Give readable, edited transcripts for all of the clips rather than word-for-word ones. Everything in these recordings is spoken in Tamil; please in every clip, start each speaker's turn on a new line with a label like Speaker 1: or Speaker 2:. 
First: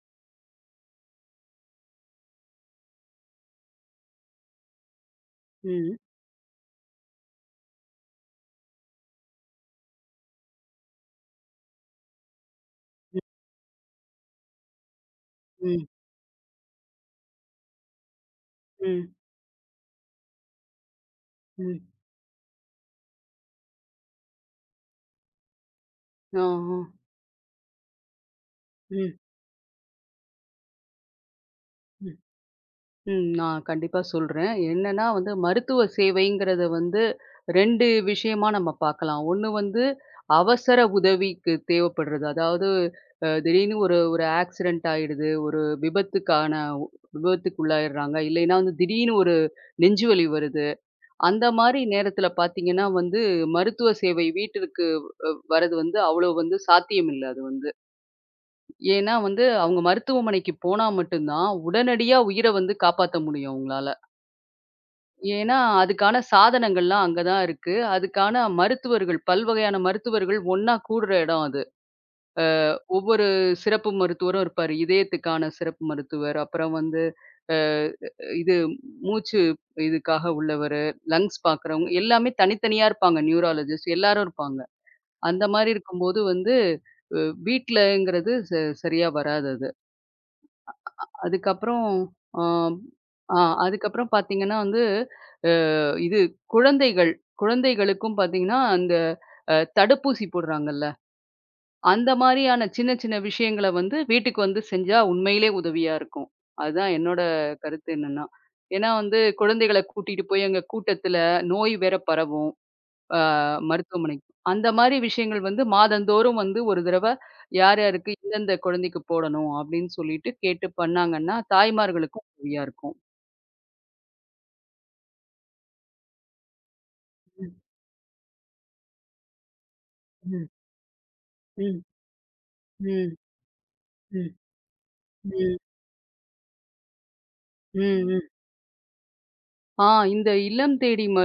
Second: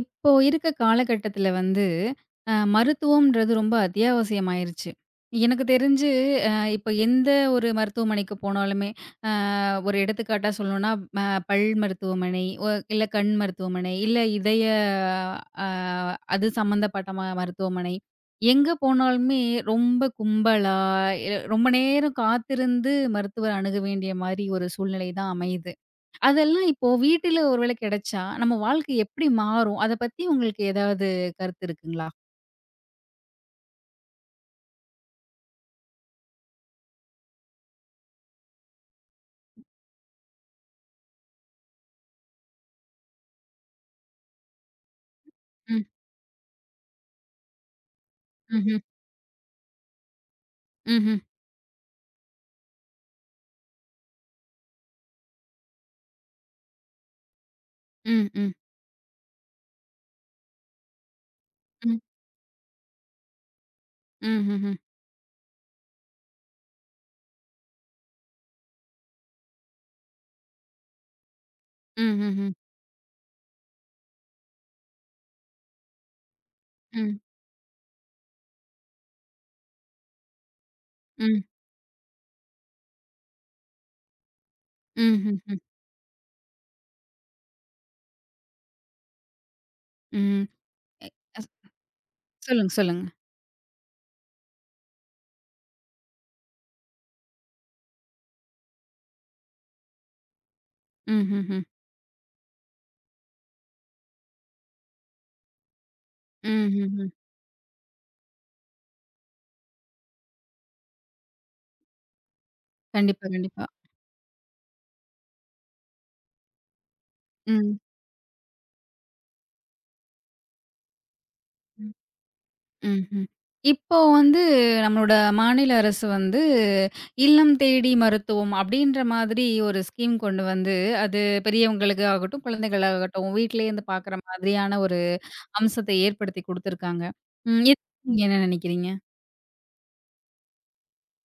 Speaker 1: இப்போ இருக்க காலகட்டத்தில வந்து, மருத்துவம்ன்றது ரொம்ப அத்தியாவசியமாயிருச்சு. எனக்கு
Speaker 2: ம்.
Speaker 1: தெரிஞ்சு அ இப்ப எந்த ஒரு மருத்துவமனைக்கு போனாலுமே, அ ஒரு எடுத்துக்காட்டா சொல்லணும்னா, அ பல் மருத்துவமனை, இல்ல
Speaker 2: ம்.
Speaker 1: கண் மருத்துவமனை, இல்ல இதய அ
Speaker 2: ம்.
Speaker 1: அது சம்மந்தப்பட்ட மருத்துவமனை. எங்க
Speaker 2: ம்.
Speaker 1: போனாலுமே ரொம்ப கும்பலா, ரொம்ப
Speaker 2: ம்.
Speaker 1: நேரம் காத்திருந்து மருத்துவர் அணுக வேண்டிய மாரி ஒரு சூழ்நிலை தான் அமையுது.
Speaker 2: ஆ,
Speaker 1: அதெல்லாம்
Speaker 2: ஆ.
Speaker 1: இப்போ வீட்டில ஒரு வேளை கிடைச்சா, நம்ம வாழ்க்கை
Speaker 2: ம்.
Speaker 1: எப்படி மாறும்? அத பத்தி உங்களுக்கு ஏதாவது கருத்து இருக்குங்களா?
Speaker 2: ம். ம். நான் கண்டிப்பா சொல்றேன். என்னன்னா வந்து மருத்துவ சேவைங்கிறத வந்து 2 விஷயமா நம்ம பார்க்கலாம். ஒண்ணு வந்து அவசர உதவிக்கு தேவைப்படுறது. அதாவது திடீர்னு ஒரு ஒரு ஆக்சிடென்ட் ஆயிடுது. ஒரு
Speaker 1: ம்.
Speaker 2: விபத்துக்கான உ- விபத்துக்குள்ளாயிடுறாங்க. இல்லைன்னா வந்து
Speaker 1: ம்ஹ்ம்.
Speaker 2: திடீர்னு ஒரு நெஞ்சு வலி வருது.
Speaker 1: ம்ஹ்ம்.
Speaker 2: அந்த மாரி நேரத்தில பார்த்தீங்கன்னா வந்து மருத்துவ சேவை வீட்டிற்கு வரது வந்து அவ்வளோ வந்து சாத்தியம் இல்ல அது வந்து.
Speaker 1: ம். ம்.
Speaker 2: ஏன்னா வந்து, அவங்க மருத்துவமனைக்கு போனா மட்டும் தான்,
Speaker 1: ம்.
Speaker 2: உடனடியா உயிர வந்து காப்பாத்த முடியும் அவங்களால.
Speaker 1: ம்ஹ்ஹ்ம்.
Speaker 2: ஏன்னா, அதுக்கான சாதனங்கள்லாம் அங்க தான் இருக்கு. அதுக்கான மருத்துவர்கள், பல்வகையான மருத்துவர்கள் ஒண்ணா கூடுற இடம் அது. அ
Speaker 1: ம்ஹ்ஹ்ம்.
Speaker 2: ஒவ்வொரு சிறப்பு மருத்துவரும் இருப்பாரு. இதயத்துக்கான சிறப்பு மருத்துவர், அப்புறம் வந்து
Speaker 1: ம்.
Speaker 2: அ இது மூச்சு இதுக்காக உள்ளவரு, லங்ஸ்
Speaker 1: ம்.
Speaker 2: பார்க்குறவங்க எல்லாமே தனித்தனியா இருப்பாங்க. நியூராலஜிஸ்ட் எல்லாரும் இருப்பாங்க. அந்த
Speaker 1: ம்ஹ்ஹ்ம்.
Speaker 2: மாரி இருக்கும்போது வந்து, அ வீட்லங்கிறது சரியா வராது அது.
Speaker 1: ம். எ அ
Speaker 2: அதுக்கப்புறம் ஆ,
Speaker 1: சொல்லுங்க, சொல்லுங்க.
Speaker 2: ஆ அதுக்கப்புறம் பார்த்தீங்கன்னா வந்து, இது குழந்தைகள் குழந்தைகளுக்கும் பார்த்தீங்கன்னா, அந்த தடுப்பூசி போடுறாங்கல்ல,
Speaker 1: ம்ஹ்ஹ்ம்.
Speaker 2: அந்த மாரியான சின்ன சின்ன விஷயங்கள வந்து வீட்டுக்கு வந்து செஞ்சா உண்மையிலே உதவியா இருக்கும். அதுதான்
Speaker 1: ம்ஹ்ஹ்ம்.
Speaker 2: என்னோட கருத்து என்னன்னா, ஏன்னா வந்து குழந்தைகள கூட்டிட்டு போய் அங்க கூட்டத்துல நோய் வேற பரவும், ஆ
Speaker 1: கண்டிப்பா, கண்டிப்பா.
Speaker 2: மருத்துவமனைக்கு. அந்த மாரி விஷயங்கள் வந்து மாதந்தோறும் வந்து ஒரு தடவ
Speaker 1: ம்.
Speaker 2: யார் யாருக்கு எந்தெந்த குழந்தைக்கு போடணும் அப்படின்னு சொல்லிட்டு கேட்டு பண்ணாங்கன்னா, தாய்மார்களுக்கும் உதவியா இருக்கும்.
Speaker 1: ம்ஹ்ம். இப்போ வந்து நம்மளோட மாநில அரசு வந்து,
Speaker 2: ம்,
Speaker 1: இல்லம் தேடி மருத்துவம் அப்படின்ற மாதிரி ஒரு ஸ்கீம் கொண்டு
Speaker 2: ம்,
Speaker 1: வந்து, அது
Speaker 2: ம்,
Speaker 1: பெரியவங்களுக்கு ஆகட்டும்,
Speaker 2: ம்,
Speaker 1: குழந்தைகளாகட்டும், வீட்டிலேயே இருந்து பார்க்குற
Speaker 2: ம்,
Speaker 1: மாதிரியான ஒரு
Speaker 2: ம்,
Speaker 1: அம்சத்தை ஏற்படுத்தி குடுத்துருக்காங்க. ம். இது
Speaker 2: ம், ம்.
Speaker 1: நீங்க என்ன நினைக்கிறீங்க?
Speaker 2: ஆ இந்த இல்லம் தேடி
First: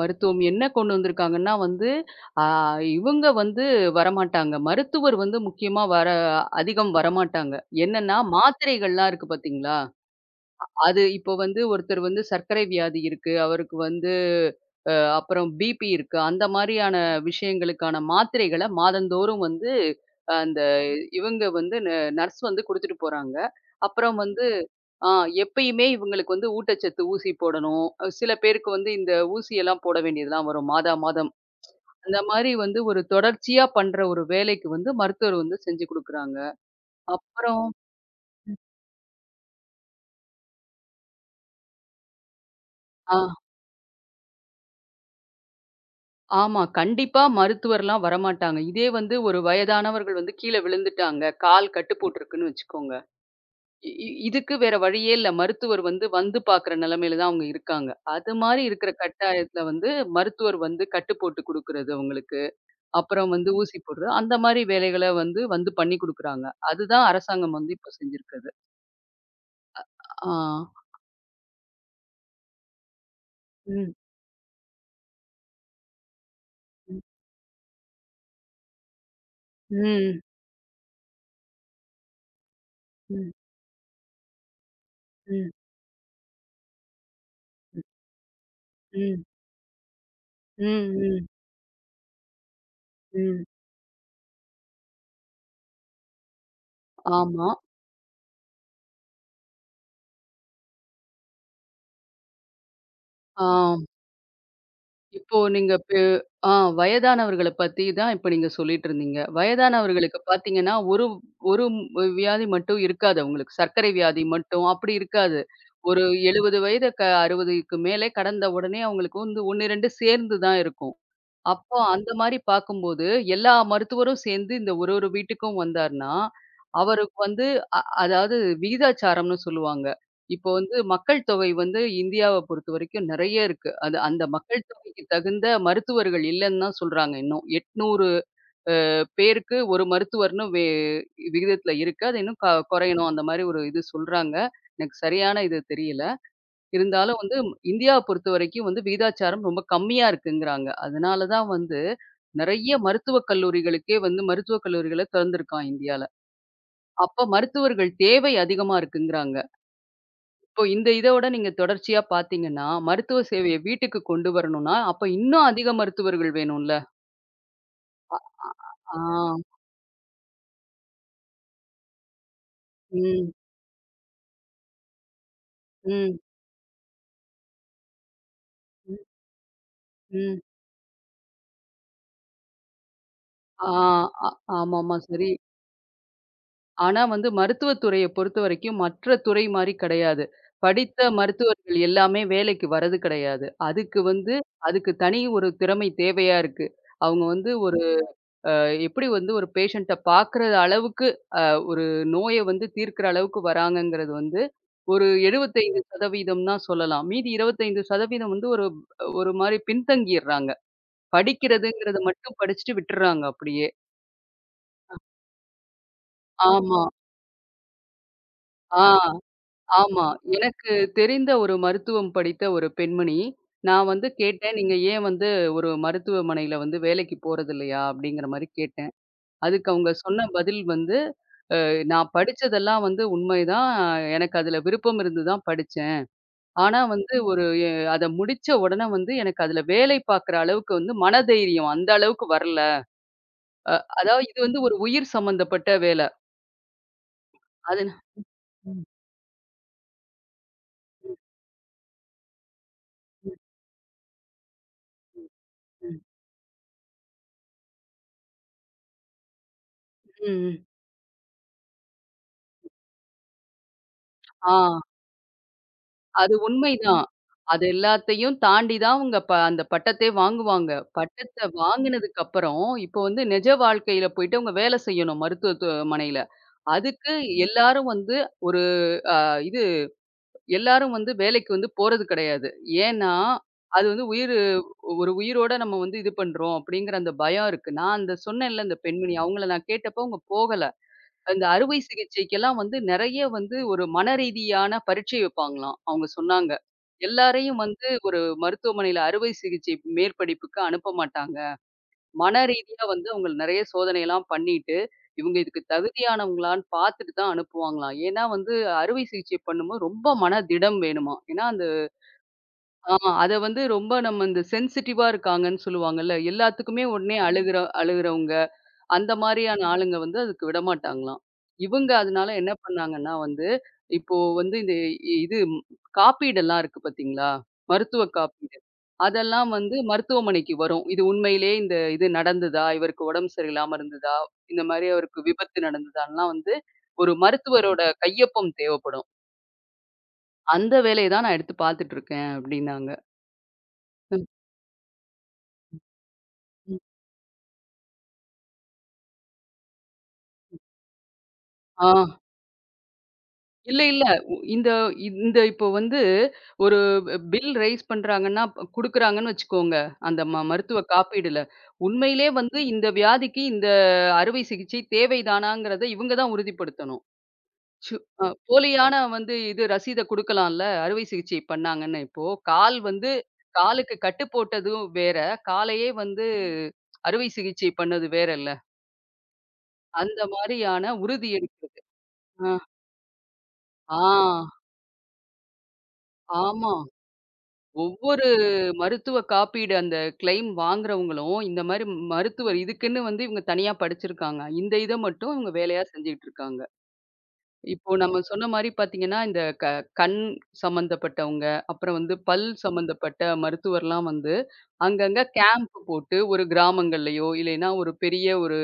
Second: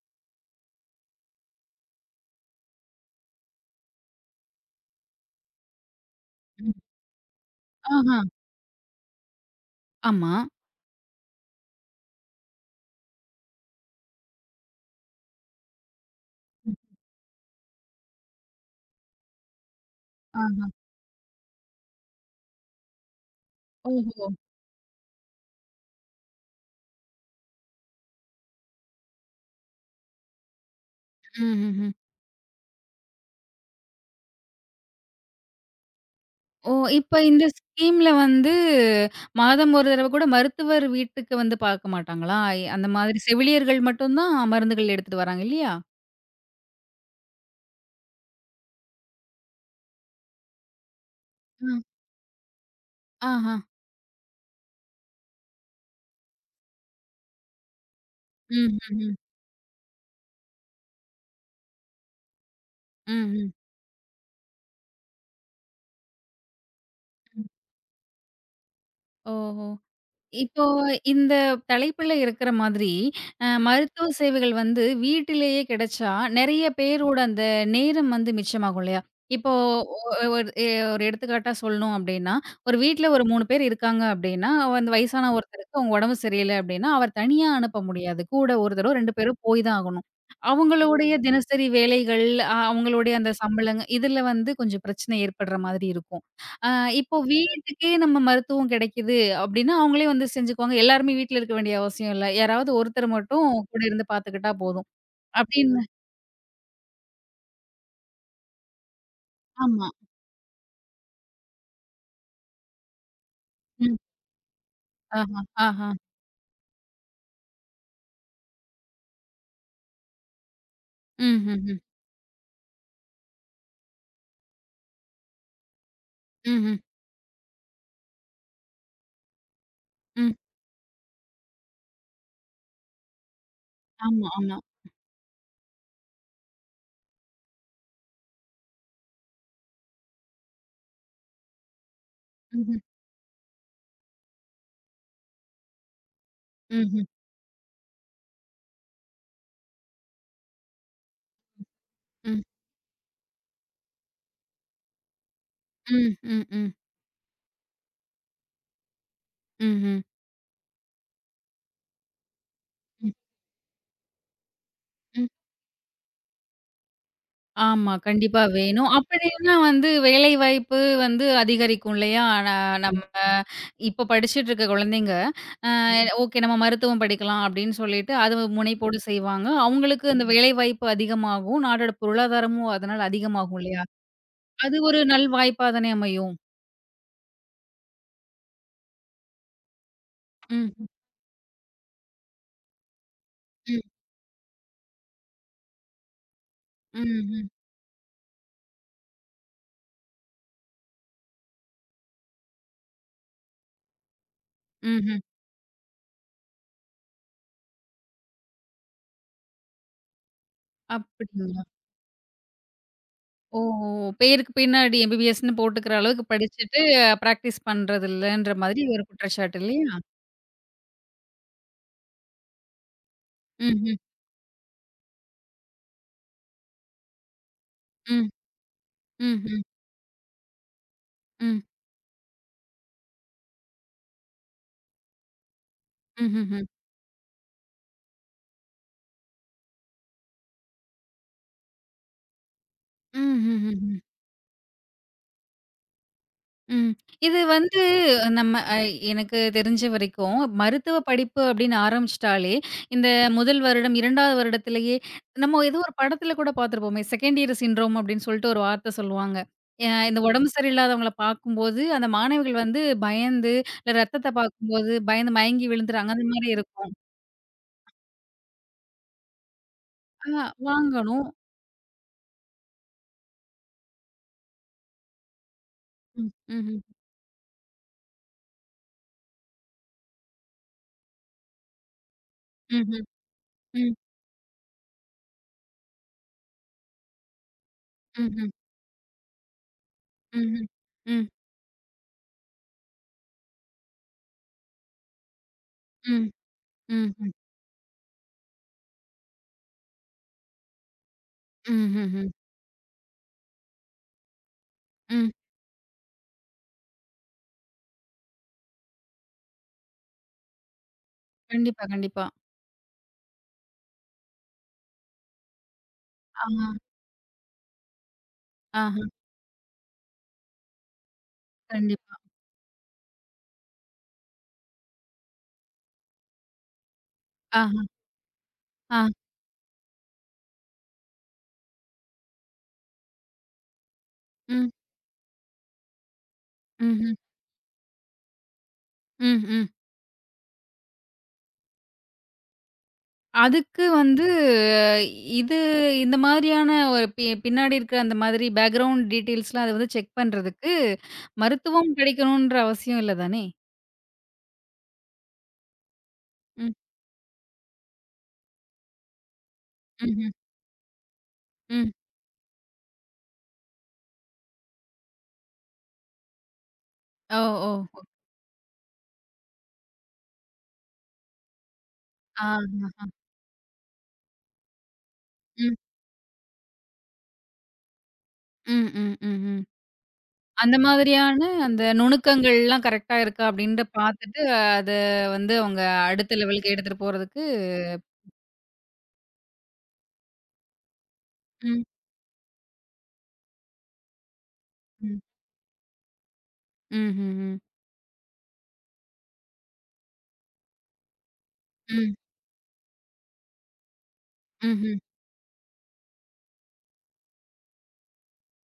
Speaker 2: மருத்துவம் என்ன கொண்டு வந்திருக்காங்கன்னா வந்து, ஆ இவங்க வந்து வரமாட்டாங்க. மருத்துவர் வந்து முக்கியமா வர
Speaker 1: ம்.
Speaker 2: அதிகம் வரமாட்டாங்க.
Speaker 1: ஆஹா.
Speaker 2: என்னன்னா, மாத்திரைகள்லாம் இருக்கு பார்த்தீங்களா?
Speaker 1: ஆமா.
Speaker 2: அது இப்போ வந்து ஒருத்தர் வந்து சர்க்கரை வியாதி இருக்கு, அவருக்கு வந்து அ அப்புறம் பிபி இருக்கு. அந்த மாரியான விஷயங்களுக்கான மாத்திரைகள மாதந்தோறும் வந்து அந்த
Speaker 1: ஆஹா.
Speaker 2: இவங்க வந்து நர்ஸ் வந்து குடுத்துட்டு போறாங்க. அப்புறம்
Speaker 1: ஓஹோ!
Speaker 2: வந்து ஆ எப்பயுமே இவங்களுக்கு வந்து ஊட்டச்சத்து ஊசி போடணும். சில பேருக்கு வந்து இந்த ஊசியெல்லாம் போட வேண்டியதெல்லாம் வரும் மாதா மாதம்.
Speaker 1: ம்ஹ்ஹ்ம்.
Speaker 2: அந்த மாரி வந்து ஒரு தொடர்ச்சியா பண்ற ஒரு வேலைக்கு வந்து மருத்துவர் வந்து செஞ்சு குடுக்குறாங்க.
Speaker 1: ஓ! இப்ப இந்த
Speaker 2: அப்புறம்
Speaker 1: ஸ்கீம்ல வந்து மாதம் ஒரு தடவ கூட மருத்துவர் வீட்டுக்கு வந்து பார்க்க மாட்டாங்களா? அந்த
Speaker 2: ஆ
Speaker 1: மாதிரி செவிலியர்கள் மட்டும் தான் மருந்துகள் எடுத்துட்டு வராங்க இல்லையா?
Speaker 2: ஆமா. கண்டிப்பா மருத்துவர்லாம் வரமாட்டாங்க. இதே வந்து ஒரு வயதானவர்கள் வந்து கீழ விழுந்துட்டாங்க. கால் கட்டு போட்டுருக்குன்னு வச்சுக்கோங்க.
Speaker 1: ஆஹா.
Speaker 2: இ இ இதுக்கு வேற வழியே இல்ல. மருத்துவர் வந்து வந்து பார்க்குற நிலைமையில தான் அவங்க இருக்காங்க. அது மாரி
Speaker 1: ம்.
Speaker 2: இருக்கிற
Speaker 1: ம்ஹ்ம்.
Speaker 2: கட்டாயத்துல வந்து மருத்துவர் வந்து கட்டு போட்டு குடுக்குறது அவங்களுக்கு.
Speaker 1: ம். ம்.
Speaker 2: அப்புறம்
Speaker 1: ம்.
Speaker 2: வந்து ஊசி போடுறது. அந்த மாரி வேலைகள வந்து பண்ணி குடுக்குறாங்க. அதுதான்
Speaker 1: ம்.
Speaker 2: அரசாங்கம் வந்து இப்ப செஞ்சிருக்குது.
Speaker 1: ஓஹோ!
Speaker 2: ஆ.
Speaker 1: இப்போ இந்த தலைப்புல இருக்கிற மாதிரி,
Speaker 2: ம்.
Speaker 1: மருத்துவ சேவைகள் வந்து வீட்டிலேயே கிடைச்சா, நெறைய
Speaker 2: ம்.
Speaker 1: பேரோட அந்த நேரம் வந்து மிச்சமாகும் இல்லையா? இப்போ ஒ
Speaker 2: ம்.
Speaker 1: ஒரு எ ஒரு எடுத்துக்காட்டா சொல்லணும் அப்டின்னா, ஒரு வீட்ல ஒரு
Speaker 2: ம்.
Speaker 1: 3 பேர் இருக்காங்க அப்டின்னா, அந்த வயசான
Speaker 2: ம்.
Speaker 1: ஒருத்தருக்கு அவங்க உடம்பு சரியில்ல அப்டின்னா, அவர் தனியா அனுப்ப
Speaker 2: ம்.
Speaker 1: முடியாது. கூட ஒரு தடவ 2
Speaker 2: ம்.
Speaker 1: பேரும் போய் தான் ஆகணும். அவங்களுடைய ம்.
Speaker 2: ம்.
Speaker 1: தினசரி வேலைகள், அவங்களுடைய அந்த
Speaker 2: ம்.
Speaker 1: சம்பளங்க இதுல வந்து கொஞ்சம் பிரச்சனை ஏற்படுற மாதிரி இருக்கும். அ இப்போ
Speaker 2: ஆமா.
Speaker 1: வீட்டுக்கே நம்ம மருத்துவம் கிடைக்குது அப்டின்னா, அவங்களே வந்து செஞ்சுக்குவாங்க. எல்லாருமே வீட்ல இருக்க வேண்டிய அவசியம் இல்ல. யாராவது ஒருத்தர்
Speaker 2: ஆ.
Speaker 1: மட்டும் கூட இருந்து பாத்துக்கிட்டா போதும்.
Speaker 2: இப்போ நீங்க
Speaker 1: அப்டின்னு
Speaker 2: ஆ வயதானவர்கள பத்தி தான் இப்ப நீங்க சொல்லிட்டு இருந்தீங்க.
Speaker 1: ஆமா.
Speaker 2: வயதானவர்களுக்கு பார்த்தீங்கன்னா, ஒரு ஒரு வியாதி மட்டும் இருக்காது அவங்களுக்கு. சர்க்கரை
Speaker 1: ம்.
Speaker 2: வியாதி மட்டும் அப்படி
Speaker 1: ஆஹா,
Speaker 2: இருக்காது.
Speaker 1: ஆஹா.
Speaker 2: ஒரு 70 வயது 60க்கு மேலே கடந்த உடனே அவங்களுக்கு வந்து 1, 2 சேர்ந்து தான் இருக்கும்.
Speaker 1: ம், ம்,
Speaker 2: அப்போ
Speaker 1: ம்.
Speaker 2: அந்த மாரி பார்க்கும்போது, எல்லா மருத்துவரும் சேர்ந்து இந்த ஒரு ஒரு வீட்டுக்கும் வந்தார்ன்னா,
Speaker 1: ம்ஹ்ம்.
Speaker 2: அவருக்கு வந்து அதாவது விகிதாச்சாரம்ன்னு சொல்லுவாங்க.
Speaker 1: ம்.
Speaker 2: இப்போ வந்து மக்கள் தொகை வந்து இந்தியாவ பொறுத்தவரைக்கும் நெறைய இருக்கு. அது அந்த
Speaker 1: ஆமா, ஆமா.
Speaker 2: மக்கள் தொகைக்கு தகுந்த மருத்துவர்கள் இல்லன்னு தான் சொல்றாங்க இன்னும். 800 பேருக்கு ஒரு மருத்துவர்ன்னு விகிதத்துல இருக்கு. அது இன்னும்
Speaker 1: ம்ஹ்ம்.
Speaker 2: குறையணும் அந்த மாரி ஒரு இது சொல்றாங்க. எனக்கு சரியான இது தெரியல.
Speaker 1: ம்ஹ்ம்.
Speaker 2: இருந்தாலும் வந்து இந்தியாவ பொறுத்தவரைக்கும் வந்து விகிதாச்சாரம் ரொம்ப கம்மியா இருக்குங்கிறாங்க. அதனால தான் வந்து
Speaker 1: ம்.
Speaker 2: நெறைய மருத்துவக் கல்லூரிகளுக்கே வந்து மருத்துவக் கல்லூரிகள தொறந்திருக்கான் இந்தியால.
Speaker 1: ம், ம், ம்,
Speaker 2: அப்ப மருத்துவர்கள் தேவை அதிகமா இருக்குங்கிறாங்க.
Speaker 1: ம், ம்,
Speaker 2: இப்போ இந்த இதோட நீங்க தொடர்ச்சியா பார்த்தீங்கன்னா,
Speaker 1: ம்.
Speaker 2: மருத்துவ சேவைய வீட்டுக்கு கொண்டு வரணும்னா, அப்ப இன்னும் அதிக மருத்துவர்கள் வேணும்ல?
Speaker 1: ஆமா. கண்டிப்பா வேணும்.
Speaker 2: ஆ, ஆ,
Speaker 1: அப்படின்னா வந்து வேலைவாய்ப்பு வந்து அதிகரிக்கும் இல்லையா? ஆனா நம்ம
Speaker 2: ம்,
Speaker 1: ம். இப்ப படிச்சுட்டு இருக்க குழந்தைங்க, அ ம்.
Speaker 2: ம்,
Speaker 1: ஓகே நம்ம மருத்துவம் படிக்கலாம் அப்படின்னு சொல்லிட்டு அது
Speaker 2: ம்,
Speaker 1: முனைப்போடு செய்வாங்க. அவங்களுக்கு அந்த ம்.
Speaker 2: ம்.
Speaker 1: வேலைவாய்ப்பு அதிகமாகும். நாடோட பொருளாதாரமும் அதனால அதிகமாகும்
Speaker 2: ஆ,
Speaker 1: இல்லையா?
Speaker 2: ஆ,
Speaker 1: அது
Speaker 2: ஆமாமா.
Speaker 1: ஒரு
Speaker 2: சரி.
Speaker 1: நல்வாய்ப்பா தானே அமையும்.
Speaker 2: ஆனா வந்து மருத்துவத்துறைய பொறுத்தவரைக்கும் மற்ற துறை மாரி கிடையாது.
Speaker 1: ம்.
Speaker 2: படித்த மருத்துவர்கள் எல்லாமே வேலைக்கு வரது கிடையாது.
Speaker 1: ம்.
Speaker 2: அதுக்கு தனி ஒரு திறமை தேவையா இருக்கு. அவங்க
Speaker 1: ம்ஹ்ம்.
Speaker 2: வந்து ஒரு அ எப்படி வந்து ஒரு பேஷண்ட்ட பார்க்குற அளவுக்கு அ ஒரு நோய வந்து தீர்க்கிற அளவுக்கு வராங்கங்கிறது வந்து ஒரு
Speaker 1: ம்ஹ்ம்.
Speaker 2: 75% தான் சொல்லலாம். மீதி 25% வந்து ஒரு ஒரு மாரி பின்தங்கிர்றாங்க.
Speaker 1: அப்படிங்களா?
Speaker 2: படிக்கிறதுங்கிறது மட்டும் படிச்சுட்டு விட்டுர்றாங்க
Speaker 1: ஓ!
Speaker 2: அப்படியே.
Speaker 1: ஓ, பேருக்கு பின்னாடி எம்பிபிஎஸ்ன்னு போட்டுக்கிற அளவுக்கு படிச்சுட்டு
Speaker 2: ஆமா.
Speaker 1: பிராக்டிஸ் பண்றது இல்லன்ற மாதிரி
Speaker 2: ஆ.
Speaker 1: ஒரு குற்றச்சாட்டு இல்லையா?
Speaker 2: ஆமா. எனக்கு தெரிந்த ஒரு மருத்துவம் படித்த ஒரு பெண்மணி, நான்
Speaker 1: ம்ஹ்ம்.
Speaker 2: வந்து கேட்டேன், "நீங்க ஏன் வந்து ஒரு மருத்துவமனையில வந்து வேலைக்கு போறதில்லையா?" அப்படிங்கிற
Speaker 1: ம்.
Speaker 2: மாரி கேட்டேன்.
Speaker 1: ம்ஹ்ம்.
Speaker 2: அதுக்கு அவங்க சொன்ன பதில் வந்து,
Speaker 1: ம்.
Speaker 2: "நான் படிச்சதெல்லாம் வந்து உண்மைதான். எனக்கு அதுல விருப்பம் இருந்து தான் படிச்சேன்.
Speaker 1: ம்ஹ்ஹ்ம்.
Speaker 2: ஆனா வந்து ஒரு அத முடிச்ச உடனே வந்து எனக்கு அதுல வேலை பார்க்குற அளவுக்கு வந்து மனதைரியம் அந்த அளவுக்கு வரல. அ
Speaker 1: ம்ஹ்ஹ்ஹ்ம்.
Speaker 2: அதாவது இது வந்து ஒரு உயிர் சம்மந்தப்பட்ட வேல.
Speaker 1: ம். இது வந்து
Speaker 2: அது."
Speaker 1: நம்ம
Speaker 2: ம்,
Speaker 1: எனக்கு தெரிஞ்ச வரைக்கும், மருத்துவ
Speaker 2: ம்,
Speaker 1: படிப்பு அப்படின்னு ஆரம்பிச்சுட்டாலே, இந்த
Speaker 2: ம்,
Speaker 1: முதல் வருடம், 2வது வருடத்திலேயே நம்ம ஏதோ ஒரு
Speaker 2: ம்,
Speaker 1: படத்தில கூட பார்த்துருப்போமே, செகண்ட் இயர் சிண்ட்ரோம் அப்படின்னு சொல்லிட்டு ஒரு வார்த்தை சொல்லுவாங்க. இந்த உடம்பு
Speaker 2: ம்.
Speaker 1: சரியில்லாதவங்கள பார்க்கும்போது, அந்த மாணவிகள் வந்து பயந்து, இல்ல ரத்தத்த
Speaker 2: ஆ.
Speaker 1: பார்க்கும்போது பயந்து மயங்கி விழுந்துறாங்க. அந்த
Speaker 2: அது
Speaker 1: மாரி இருக்கும்.
Speaker 2: உண்மைதான். அது எல்லாத்தையும் தாண்டி தான் அவங்க அந்த பட்டத்தையே
Speaker 1: ஆ
Speaker 2: வாங்குவாங்க.
Speaker 1: வாங்கணும்.
Speaker 2: பட்டத்த வாங்குனதுக்கு அப்புறம், இப்போ வந்து நிஜ வாழ்க்கையில போயிட்டு அவங்க வேலை செய்யணும் மருத்துவத்துவமனையில.
Speaker 1: ம். ம்ஹ்ம்.
Speaker 2: அதுக்கு எல்லாரும் வந்து ஒரு அ இது எல்லாரும் வந்து வேலைக்கு வந்து போறது கிடையாது.
Speaker 1: ம்ஹ்ம்.
Speaker 2: ஏன்னா, அது
Speaker 1: ம்.
Speaker 2: வந்து ஒரு உயிரோட நம்ம வந்து இது பண்றோம் அப்படிங்கிற அந்த பயம் இருக்கு. நான் அந்த
Speaker 1: ம்ஹ்ம்.
Speaker 2: சொன்னேன்ல அந்த பெண்மணி, அவங்கள நான் கேட்டப்போ அவங்க போகல.
Speaker 1: ம்ஹ்ம். ம்.
Speaker 2: அந்த அறுவை சிகிச்சைக்கெல்லாம் வந்து நெறைய வந்து ஒரு மனரீதியான பரீட்சை வைப்பாங்களாம். அவங்க
Speaker 1: ம்.
Speaker 2: சொன்னாங்க.
Speaker 1: ம்ஹ்ம்.
Speaker 2: எல்லாரையும் வந்து ஒரு மருத்துவமனையில அறுவை சிகிச்சை மேற்படிப்புக்கு அனுப்ப மாட்டாங்க.
Speaker 1: ம்ஹ்ஹ்ம்.
Speaker 2: மனரீதியா வந்து அவங்கள நெறைய சோதனையெல்லாம் பண்ணிட்டு,
Speaker 1: ம்.
Speaker 2: இவங்க இதுக்கு தகுதியானவங்களான்னு பார்த்துட்டு தான் அனுப்புவாங்களாம். ஏன்னா வந்து அறுவை சிகிச்சை பண்ணும்போது ரொம்ப மன திடம் வேணுமாம். ஏன்னா அந்த
Speaker 1: கண்டிப்பா, கண்டிப்பா.
Speaker 2: ஆ அத வந்து ரொம்ப நம்ம இந்த சென்சிட்டிவா இருக்காங்கன்னு சொல்லுவாங்கல்ல.
Speaker 1: ஆ.
Speaker 2: எல்லாத்துக்குமே உடனே அழுகுறவங்க.
Speaker 1: ஆஹா.
Speaker 2: அந்த மாரியான ஆளுங்க வந்து அதுக்கு விடமாட்டாங்களாம். இவங்க
Speaker 1: கண்டிப்பா.
Speaker 2: அதனால என்ன பண்ணாங்கன்னா வந்து, இப்போ வந்து இந்த இ- இது ம், காப்பீடெல்லாம் இருக்கு பார்த்தீங்களா?
Speaker 1: ஆஹா.
Speaker 2: மருத்துவ காப்பீடு.
Speaker 1: ஆ.
Speaker 2: அதெல்லாம் வந்து மருத்துவமனைக்கு வரும். இது உண்மையிலேயே இந்த இது நடந்ததா? இவருக்கு உடம்பு சரியில்லாம இருந்ததா? இந்த
Speaker 1: ம்.
Speaker 2: மாரி அவருக்கு விபத்து நடந்ததான்லாம் வந்து
Speaker 1: ம்ஹ்ம்.
Speaker 2: ஒரு மருத்துவரோட கையொப்பம் தேவைப்படும்.
Speaker 1: ம், ம்.
Speaker 2: அந்த வேலைய தான் நான் எடுத்து பார்த்துட்டு இருக்கேன் அப்டின்னாங்க.
Speaker 1: அதுக்கு
Speaker 2: ம்,
Speaker 1: வந்து இது இந்த மாதிரியான
Speaker 2: ம்.
Speaker 1: ஒரு பின்னாடி இருக்கிற அந்த மாதிரி பேக்கிரவுண்ட் டீட்டெயில்ஸ்லாம் அத வந்து செக் பண்றதுக்கு
Speaker 2: ஆ.
Speaker 1: மருத்துவம் கிடைக்கணுன்ற அவசியம் இல்ல தானே?
Speaker 2: இல்ல, இல்ல. உ இந்த இந்த இப்போ வந்து
Speaker 1: ம்.
Speaker 2: ஒரு பில் ரைஸ் பண்றாங்கன்னா, குடுக்குறாங்கன்னு வச்சுக்கோங்க. அந்த
Speaker 1: ம்ஹ்ம்.
Speaker 2: மருத்துவ காப்பீடுல.
Speaker 1: ம்.
Speaker 2: உண்மையிலே வந்து இந்த வியாதிக்கு இந்த அறுவை சிகிச்சை தேவைதானாங்கிறத இவங்க தான் உறுதிப்படுத்தணும்.
Speaker 1: ஓ! ஓ!
Speaker 2: சு அ போலியான வந்து இது ரசீத குடுக்கலாம்ல. அறுவை சிகிச்சை பண்ணாங்கன்னு. இப்போ கால்
Speaker 1: ஆஹஹா.
Speaker 2: வந்து காலுக்கு கட்டு போட்டதும் வேற,
Speaker 1: ம்.
Speaker 2: காலையே வந்து அறுவை சிகிச்சை பண்ணது வேறல்ல.
Speaker 1: ம், ம், ம், ம்.
Speaker 2: அந்த
Speaker 1: அந்த
Speaker 2: மாரியான உறுதி
Speaker 1: மாதிரியான
Speaker 2: எடுக்கிறது.
Speaker 1: அந்த
Speaker 2: அ,
Speaker 1: நுணுக்கங்கள்லாம் கரெக்ட்டா இருக்கா அப்டின்ட்டு
Speaker 2: ஆ,
Speaker 1: பார்த்துட்டு, அத வந்து அவங்க அடுத்த லெவலுக்கு
Speaker 2: ஆமா.
Speaker 1: எடுத்துட்டு போறதுக்கு
Speaker 2: ஒவ்வொரு மருத்துவ காப்பீடு அந்த கிளைம் வாங்குறவங்களும், இந்த
Speaker 1: ம்,
Speaker 2: மாரி மருத்துவர் இதுக்குன்னு வந்து இவங்க தனியா படிச்சிருக்காங்க. இந்த இத
Speaker 1: ம்.
Speaker 2: மட்டும் இவங்க வேலையா செஞ்சுட்டு இருக்காங்க.
Speaker 1: ம்ஹ்ம்.
Speaker 2: இப்போ நம்ம சொன்ன மாரி பார்த்தீங்கன்னா, இந்த கண் சம்மந்தப்பட்டவங்க, அப்புறம்
Speaker 1: ம்.
Speaker 2: வந்து பல் சம்மந்தப்பட்ட மருத்துவர்லாம் வந்து,
Speaker 1: ம்ஹ்ம்.
Speaker 2: அங்கங்க கேம்ப் போட்டு ஒரு கிராமங்கள்லயோ, இல்லைன்னா ஒரு பெரிய ஒரு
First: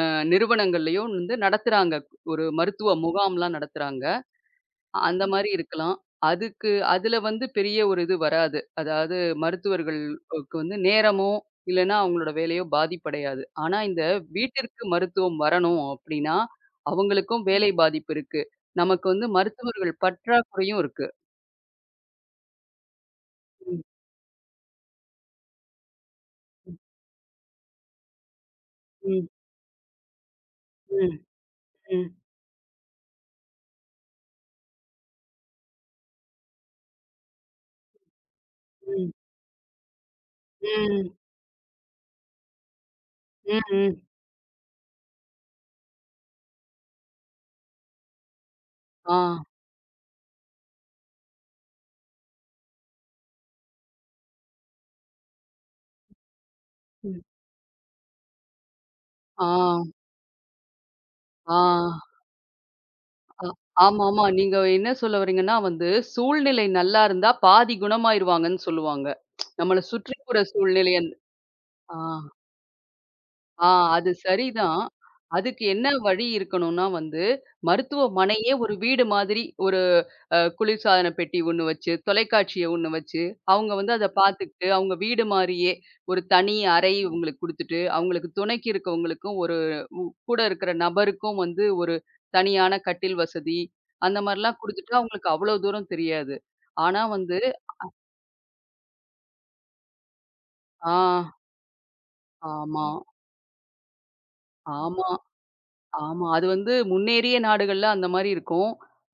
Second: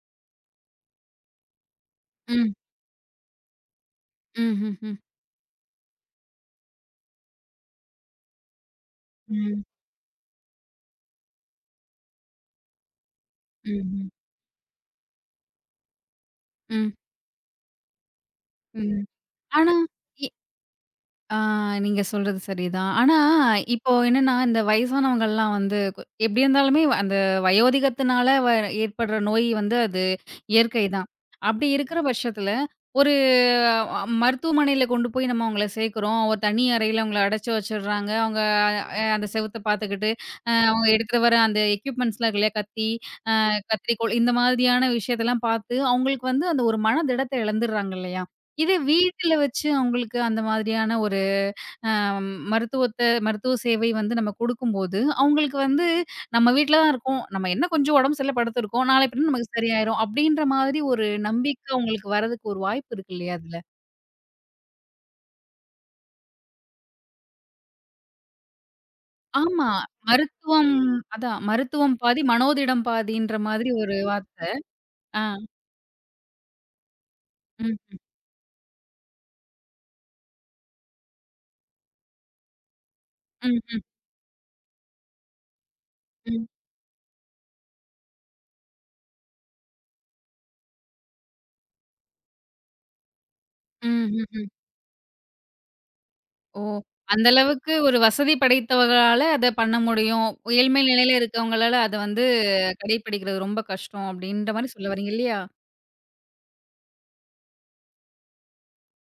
Speaker 2: அ நிறுவனங்கள்லயோ வந்து நடத்துறாங்க. ஒரு
Speaker 1: ம்.
Speaker 2: மருத்துவ முகாம்லாம் நடத்துறாங்க.
Speaker 1: ம்ஹ்ஹ்ம்.
Speaker 2: அந்த மாரி இருக்கலாம். அதுக்கு அதுல வந்து பெரிய ஒரு இது வராது. அதாவது
Speaker 1: ம்.
Speaker 2: மருத்துவர்களுக்கு வந்து நேரமோ, இல்லன்னா அவங்களோட வேலையோ பாதிப்படையாது. ஆனா இந்த
Speaker 1: ம்ஹ்ம்.
Speaker 2: வீட்டிற்கு மருத்துவம் வரணும் அப்படின்னா,
Speaker 1: ம்.
Speaker 2: அவங்களுக்கும் வேலை பாதிப்பு இருக்கு.
Speaker 1: ம்.
Speaker 2: நமக்கு வந்து
Speaker 1: ஆனா,
Speaker 2: மருத்துவர்கள்
Speaker 1: இ
Speaker 2: பற்றாக்குறையும் இருக்கு.
Speaker 1: ஆ நீங்க சொல்றது சரிதான். ஆனா,
Speaker 2: ம்,
Speaker 1: இப்போ என்னன்னா, இந்த வயசானவங்கலாம் வந்து எப்டி
Speaker 2: ம்,
Speaker 1: இருந்தாலுமே அந்த வயோதிகத்தினால ஏற்படுற
Speaker 2: ம்,
Speaker 1: நோய் வந்து அது இயற்கை தான்.
Speaker 2: ம்,
Speaker 1: அப்டி இருக்கிற
Speaker 2: ம்,
Speaker 1: பட்சத்தில, ஒரு மருத்துவமனையில கொண்டு போய் நம்ம அவங்கள சேர்க்கிறோம். ஒரு தனி அறையில அவங்கள அடைச்சு வச்சுடுறாங்க. அவங்க
Speaker 2: ம்,
Speaker 1: அந்த செவுத்த பார்த்துக்கிட்டு, அவங்க
Speaker 2: ம்,
Speaker 1: எடுத்துட்டு வர அந்த எக்யூப்மெண்ட்ஸ்லாம் இருக்கு இல்லையா?
Speaker 2: ம், ம்.
Speaker 1: கத்திரிக்கோள் இந்த மாதிரியான விஷயத்தெல்லாம் பார்த்து, அவங்களுக்கு வந்து அந்த ஒரு மன திடத்த இழந்துர்றாங்க இல்லையா? இதே
Speaker 2: ஆ,
Speaker 1: வீட்ல வச்சு அவங்களுக்கு அந்த மாதிரியான ஒரு அ மருத்துவத்த மருத்துவ சேவை வந்து நம்ம குடுக்கும்போது, அவங்களுக்கு வந்து நம்ம வீட்ல தான்
Speaker 2: ம்.
Speaker 1: இருக்கோம். நம்ம என்ன கொஞ்சம் உடம்பு சரியில்ல படுத்துருக்கோம். நாளை பின்ன
Speaker 2: ஆ,
Speaker 1: நமக்கு சரியாயிரும். அப்டின்ற மாதிரி ஒரு
Speaker 2: ஆ.
Speaker 1: நம்பிக்கை அவங்களுக்கு வரதுக்கு ஒரு வாய்ப்பு இருக்கு இல்லையா
Speaker 2: அ
Speaker 1: அதுல?
Speaker 2: ஆமா, ஆமா. நீங்க என்ன சொல்ல வர்றீங்கன்னா வந்து, சூழ்நிலை நல்லா இருந்தா பாதி குணமாயிருவாங்கன்னு சொல்லுவாங்க.
Speaker 1: ஆமா.
Speaker 2: நம்மள சுற்றிப்புற
Speaker 1: மருத்துவம்
Speaker 2: சூழ்நிலை அந்
Speaker 1: அதான் மருத்துவம்
Speaker 2: ஆ.
Speaker 1: பாதி, மனோதிடம் பாதின்ற மாதிரி
Speaker 2: ஆ
Speaker 1: ஒரு
Speaker 2: அது
Speaker 1: வார்த்த.
Speaker 2: சரிதான்.
Speaker 1: ஆ.
Speaker 2: அதுக்கு என்ன வழி இருக்கணும்னா வந்து,
Speaker 1: ம்.
Speaker 2: மருத்துவமனையே ஒரு வீடு மாதிரி ஒரு குளிர்சாதன பெட்டி ஒண்ணு வச்சு, தொலைக்காட்சிய ஒண்ணு வச்சு,
Speaker 1: ம்.
Speaker 2: அவங்க
Speaker 1: ம்.
Speaker 2: வந்து அத பார்த்துக்கிட்டு, அவங்க வீடு மாரியே ஒரு
Speaker 1: ம். ம்.
Speaker 2: தனி அறை இவங்களுக்கு குடுத்துட்டு, அவங்களுக்கு துணைக்கு இருக்கவங்களுக்கும் ஒரு உ கூட இருக்கிற நபருக்கும் வந்து ஒரு தனியான கட்டில் வசதி,
Speaker 1: ம்.
Speaker 2: அந்த
Speaker 1: ம்.
Speaker 2: மாரிலாம் குடுத்துட்டா அவங்களுக்கு அவ்வளோ தூரம் தெரியாது.
Speaker 1: ஓ!
Speaker 2: ஆனா
Speaker 1: அந்த
Speaker 2: வந்து
Speaker 1: அளவுக்கு ஒரு வசதி படைத்தவங்களால அத பண்ண முடியும். ஏழ்மை
Speaker 2: ஆ
Speaker 1: நிலையில இருக்கவங்களால அத வந்து
Speaker 2: ஆமா,
Speaker 1: கடைப்பிடிக்கிறது ரொம்ப கஷ்டம் அப்டின்ற மாரி சொல்ல
Speaker 2: ஆமா.
Speaker 1: வரீங்க இல்லையா?
Speaker 2: ஆமா. அது வந்து முன்னேறிய நாடுகள்ல அந்த மாரி இருக்கும்.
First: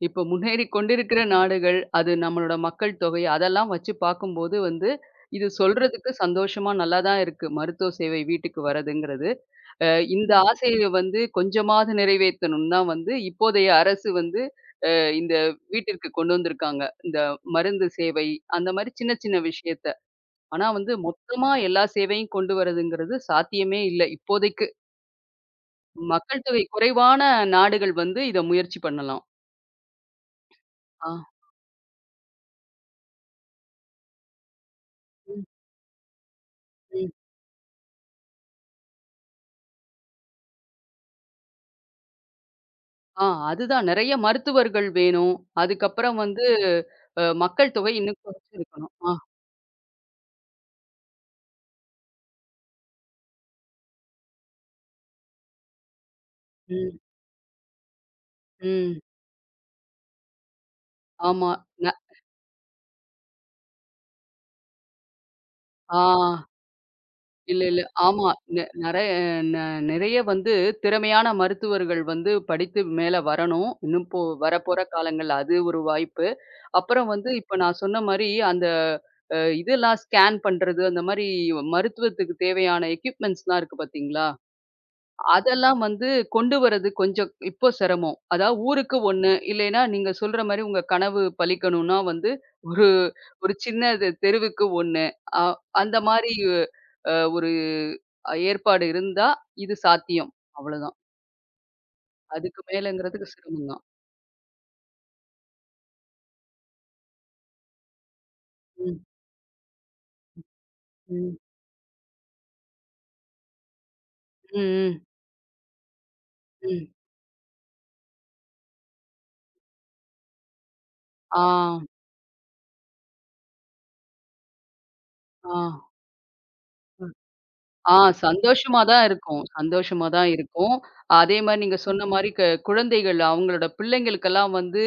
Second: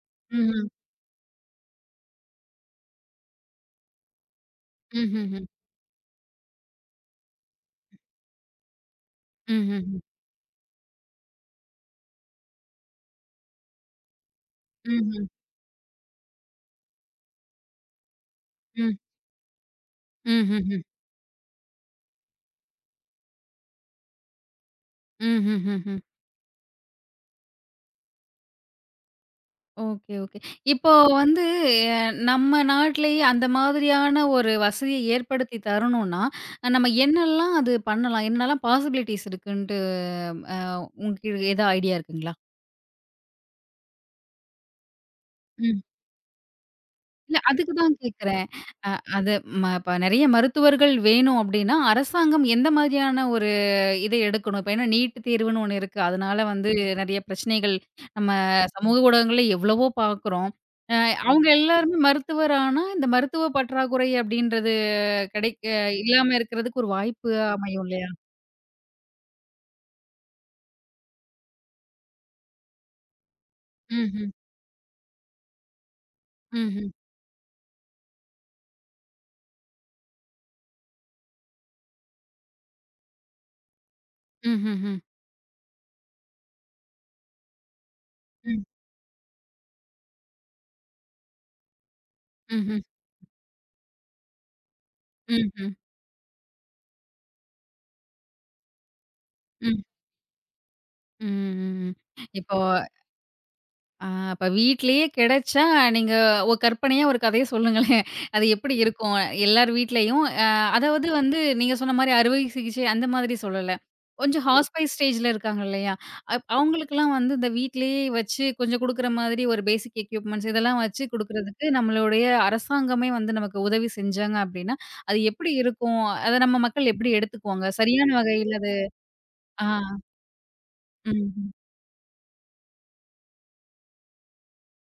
Speaker 2: இப்போ
Speaker 1: ம்ஹ்ம்.
Speaker 2: முன்னேறிக் கொண்டிருக்கிற நாடுகள், அது நம்மளோட மக்கள் தொகை அதெல்லாம் வச்சு பார்க்கும்போது வந்து,
Speaker 1: ம்ஹ்ஹ்ம்.
Speaker 2: இது சொல்றதுக்கு சந்தோஷமா நல்லா தான் இருக்கு. மருத்துவ சேவை வீட்டுக்கு வரதுங்கிறது. அ
Speaker 1: ம்ஹ்ஹ்ம்.
Speaker 2: இந்த ஆசைய வந்து கொஞ்சமாவது நிறைவேத்தணும்னு தான் வந்து இப்போதைய அரசு வந்து அ
Speaker 1: ம்ஹ்ம்.
Speaker 2: இந்த வீட்டிற்கு கொண்டு வந்திருக்காங்க. இந்த மருந்து சேவை அந்த மாரி
Speaker 1: ம்.
Speaker 2: சின்ன சின்ன விஷயத்த. ஆனா
Speaker 1: ம்ஹ்ஹ்ம்.
Speaker 2: வந்து மொத்தமா எல்லா சேவையும் கொண்டு வரதுங்கிறது சாத்தியமே இல்ல இப்போதைக்கு.
Speaker 1: ம்ஹ்ஹ்ம்.
Speaker 2: மக்கள் தொகை குறைவான நாடுகள் வந்து இத முயற்சி பண்ணலாம்.
Speaker 1: Okay, okay. இப்போ
Speaker 2: ஆ.
Speaker 1: வந்து அ நம்ம நாட்டிலேயே அந்த மாதிரியான ஒரு வசதிய
Speaker 2: ம்,
Speaker 1: ஏற்படுத்தி தரணும்னா, நம்ம
Speaker 2: ம்.
Speaker 1: என்னெல்லாம் அது பண்ணலாம்? என்னலாம் பாசிபிலிட்டீஸ் இருக்குன்ட்டு அ உங்களுக்கு ஏதா ஐடியா இருக்குங்களா?
Speaker 2: ஆ அதுதான் நெறைய மருத்துவர்கள் வேணும்.
Speaker 1: ம்.
Speaker 2: அதுக்கப்புறம் வந்து
Speaker 1: இல்ல அதுக்கு
Speaker 2: மக்கள்
Speaker 1: தான்
Speaker 2: தொகை இன்னும்
Speaker 1: கேட்கிறேன். அ
Speaker 2: குறைச்சிருக்கணும். ஆ.
Speaker 1: அது ம இப்ப நெறைய மருத்துவர்கள் வேணும் அப்டின்னா, அரசாங்கம் எந்த மாதிரியான ஒரு இத எடுக்கணும்? இப்ப ஏன்னா நீட் தேர்வுன்னு ஒண்ணு இருக்கு. அதனால வந்து
Speaker 2: ம்,
Speaker 1: நெறைய பிரச்சனைகள் நம்ம சமூக
Speaker 2: ம்.
Speaker 1: ஊடகங்கள்ல எவ்வளவோ பார்க்குறோம். ம். அவங்க
Speaker 2: ஆமா. ந
Speaker 1: எல்லாருமே மருத்துவர் ஆனா, இந்த மருத்துவ பற்றாக்குறை அப்டின்றது கிடைக்க
Speaker 2: ஆ.
Speaker 1: இல்லாம இருக்கிறதுக்கு ஒரு வாய்ப்பு
Speaker 2: இல்ல, இல்ல.
Speaker 1: அமையும் இல்லையா?
Speaker 2: ஆமா. நெ நெறைய நெ நெறைய வந்து திறமையான மருத்துவர்கள் வந்து படித்து மேல வரணும். இன்னும்
Speaker 1: ம்ஹ்ம்.
Speaker 2: வரப்போற காலங்கள்ல அது ஒரு வாய்ப்பு.
Speaker 1: ம்ஹ்ம்.
Speaker 2: அப்புறம் வந்து இப்ப நான் சொன்ன மாரி, அந்த இதெல்லாம் ஸ்கேன் பண்றது, அந்த மாரி மருத்துவத்துக்கு தேவையான எக்யூப்மென்ட்ஸ்லாம் இருக்கு பார்த்தீங்களா?
Speaker 1: ம்ஹ்ஹ்ம்.
Speaker 2: அதெல்லாம் வந்து கொண்டு வரது கொஞ்சம் இப்போ சிரமம். அதாவது
Speaker 1: ம்.
Speaker 2: ஊருக்கு 1 இல்லைன்னா நீங்க சொல்ற மாரி உங்க கனவு பலிக்கணும்னா வந்து
Speaker 1: ம்ஹ்ம்.
Speaker 2: ஒரு ஒரு சின்ன இது தெருவுக்கு 1 அ
Speaker 1: ம்ஹ்ம்.
Speaker 2: அந்த மாரி ஒரு ஏற்பாடு இருந்தா இது
Speaker 1: ம். ம்.
Speaker 2: சாத்தியம். அவ்வளோதான்.
Speaker 1: ம். ம். இப்போ
Speaker 2: அதுக்கு மேலங்கிறதுக்கு சிரமம் தான்.
Speaker 1: அப்ப வீட்லயே கிடைச்சா, நீங்க கற்பனையா ஒரு கதைய சொல்லுங்களேன். அது எப்படி
Speaker 2: ம்,
Speaker 1: இருக்கும்? எல்லார் வீட்லயும் அதாவது
Speaker 2: ம்,
Speaker 1: வந்து நீங்க சொன்ன மாரி அறுவை சிகிச்சை அந்த மாதிரி சொல்லல. கொஞ்சம் ம். ஹாஸ்பைஸ்
Speaker 2: ம், ம்,
Speaker 1: ஸ்டேஜ்ல இருக்காங்க இல்லையா?
Speaker 2: ம்.
Speaker 1: அவங்களுக்கெல்லாம் வந்து இந்த வீட்லயே வச்சு கொஞ்சம் குடுக்குற மாதிரி ஒரு பேசிக் எக்யூப்மென்ட்ஸ் இதெல்லாம் வச்சு
Speaker 2: ஆ,
Speaker 1: குடுக்குறதுக்கு நம்மளுடைய அரசாங்கமே வந்து நமக்கு உதவி செஞ்சாங்க அப்படின்னா, அது எப்படி
Speaker 2: ஆ.
Speaker 1: இருக்கும்? அத நம்ம மக்கள் எப்படி எடுத்துக்குவாங்க?
Speaker 2: ஆ
Speaker 1: சரியான வகையில அது
Speaker 2: சந்தோஷமா தான் இருக்கும்.
Speaker 1: ஆ.
Speaker 2: சந்தோஷமா தான் இருக்கும். அதே
Speaker 1: ம்ஹ்ம்.
Speaker 2: மாரி நீங்க சொன்ன மாரி குழந்தைகள் அவங்களோட பிள்ளைங்களுக்கெல்லாம் வந்து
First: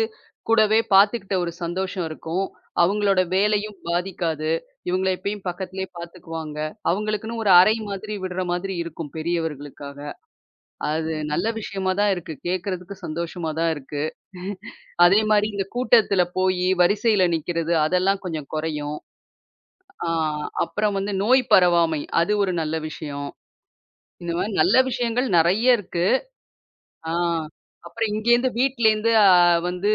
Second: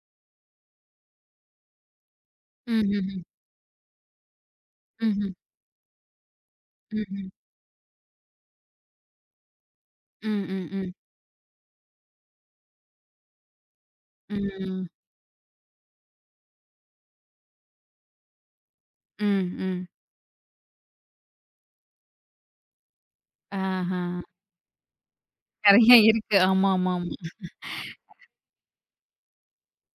Speaker 2: கூடவே பார்த்துக்கிட்ட ஒரு சந்தோஷம் இருக்கும். அவங்களோட
Speaker 1: ம்ஹ்ம்.
Speaker 2: வேலையும் பாதிக்காது. இவங்கள
Speaker 1: ம்ஹ்ம்.
Speaker 2: எப்பயும் பக்கத்திலேயே பார்த்துக்குவாங்க.
Speaker 1: ம்ஹ்ம். ம்ஹ்ம்.
Speaker 2: அவங்களுக்குன்னு ஒரு அறை மாதிரி விடுற மாதிரி இருக்கும் பெரியவர்களுக்காக.
Speaker 1: ம், ம், ம். ம்.
Speaker 2: அது நல்ல விஷயமா தான் இருக்கு. கேட்கறதுக்கு சந்தோஷமா தான் இருக்கு.
Speaker 1: ம் ம்
Speaker 2: அதே மாரி இந்த கூட்டத்தில போயி வரிசையில நிக்கிறது அதெல்லாம் கொஞ்சம் குறையும்.
Speaker 1: ம், ம்.
Speaker 2: ஆ அப்புறம் வந்து நோய் பரவாமை அது ஒரு நல்ல விஷயம்.
Speaker 1: ஆஹா.
Speaker 2: இந்த மாரி நல்ல விஷயங்கள் நெறைய
Speaker 1: நெறைய
Speaker 2: இருக்கு.
Speaker 1: இருக்கு. ஆமாமாமா.
Speaker 2: ஆ. அப்புறம் இங்கேருந்து வீட்லேருந்து வந்து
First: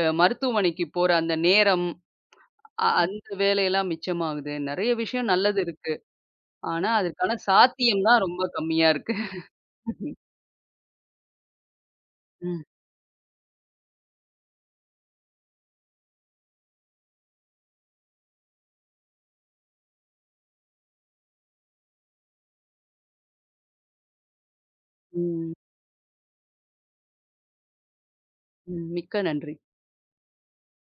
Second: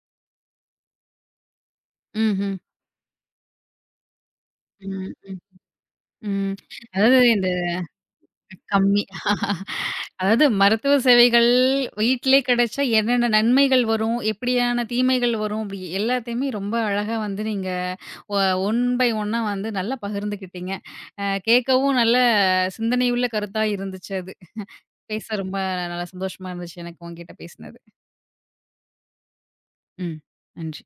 Speaker 2: மருத்துவமனைக்கு போற அந்த நேரம்,
Speaker 1: ம்ஹ்ம்.
Speaker 2: அந்த வேலையெல்லாம் மிச்சமாகுது. நெறைய
Speaker 1: ம்,
Speaker 2: விஷயம்
Speaker 1: ம்,
Speaker 2: நல்லது இருக்கு.
Speaker 1: ம்.
Speaker 2: ஆனா,
Speaker 1: அதாவது
Speaker 2: அதற்கான
Speaker 1: இந்த
Speaker 2: சாத்தியம் தான் ரொம்ப கம்மியா
Speaker 1: கம்மி.
Speaker 2: இருக்கு.
Speaker 1: அதாவது மருத்துவ சேவைகள் வீட்டிலே
Speaker 2: ம்.
Speaker 1: கிடைச்சா என்னென்ன நன்மைகள் வரும்? எப்படியான தீமைகள் வரும்? அப்படி எல்லாத்தையுமே ரொம்ப அழகா வந்து நீங்க ஒ ஒன் பை ஒன்னா வந்து நல்லா பகிர்ந்துக்கிட்டீங்க. கேட்கவும் நல்ல சிந்தனையுள்ள கருத்தா இருந்துச்சு அது. பேச
Speaker 2: ம்.
Speaker 1: ரொம்ப நல்லா சந்தோஷமா இருந்துச்சு எனக்கு உங்ககிட்ட பேசினது.
Speaker 2: ம். மிக்க நன்றி.
Speaker 1: ம். நன்றி.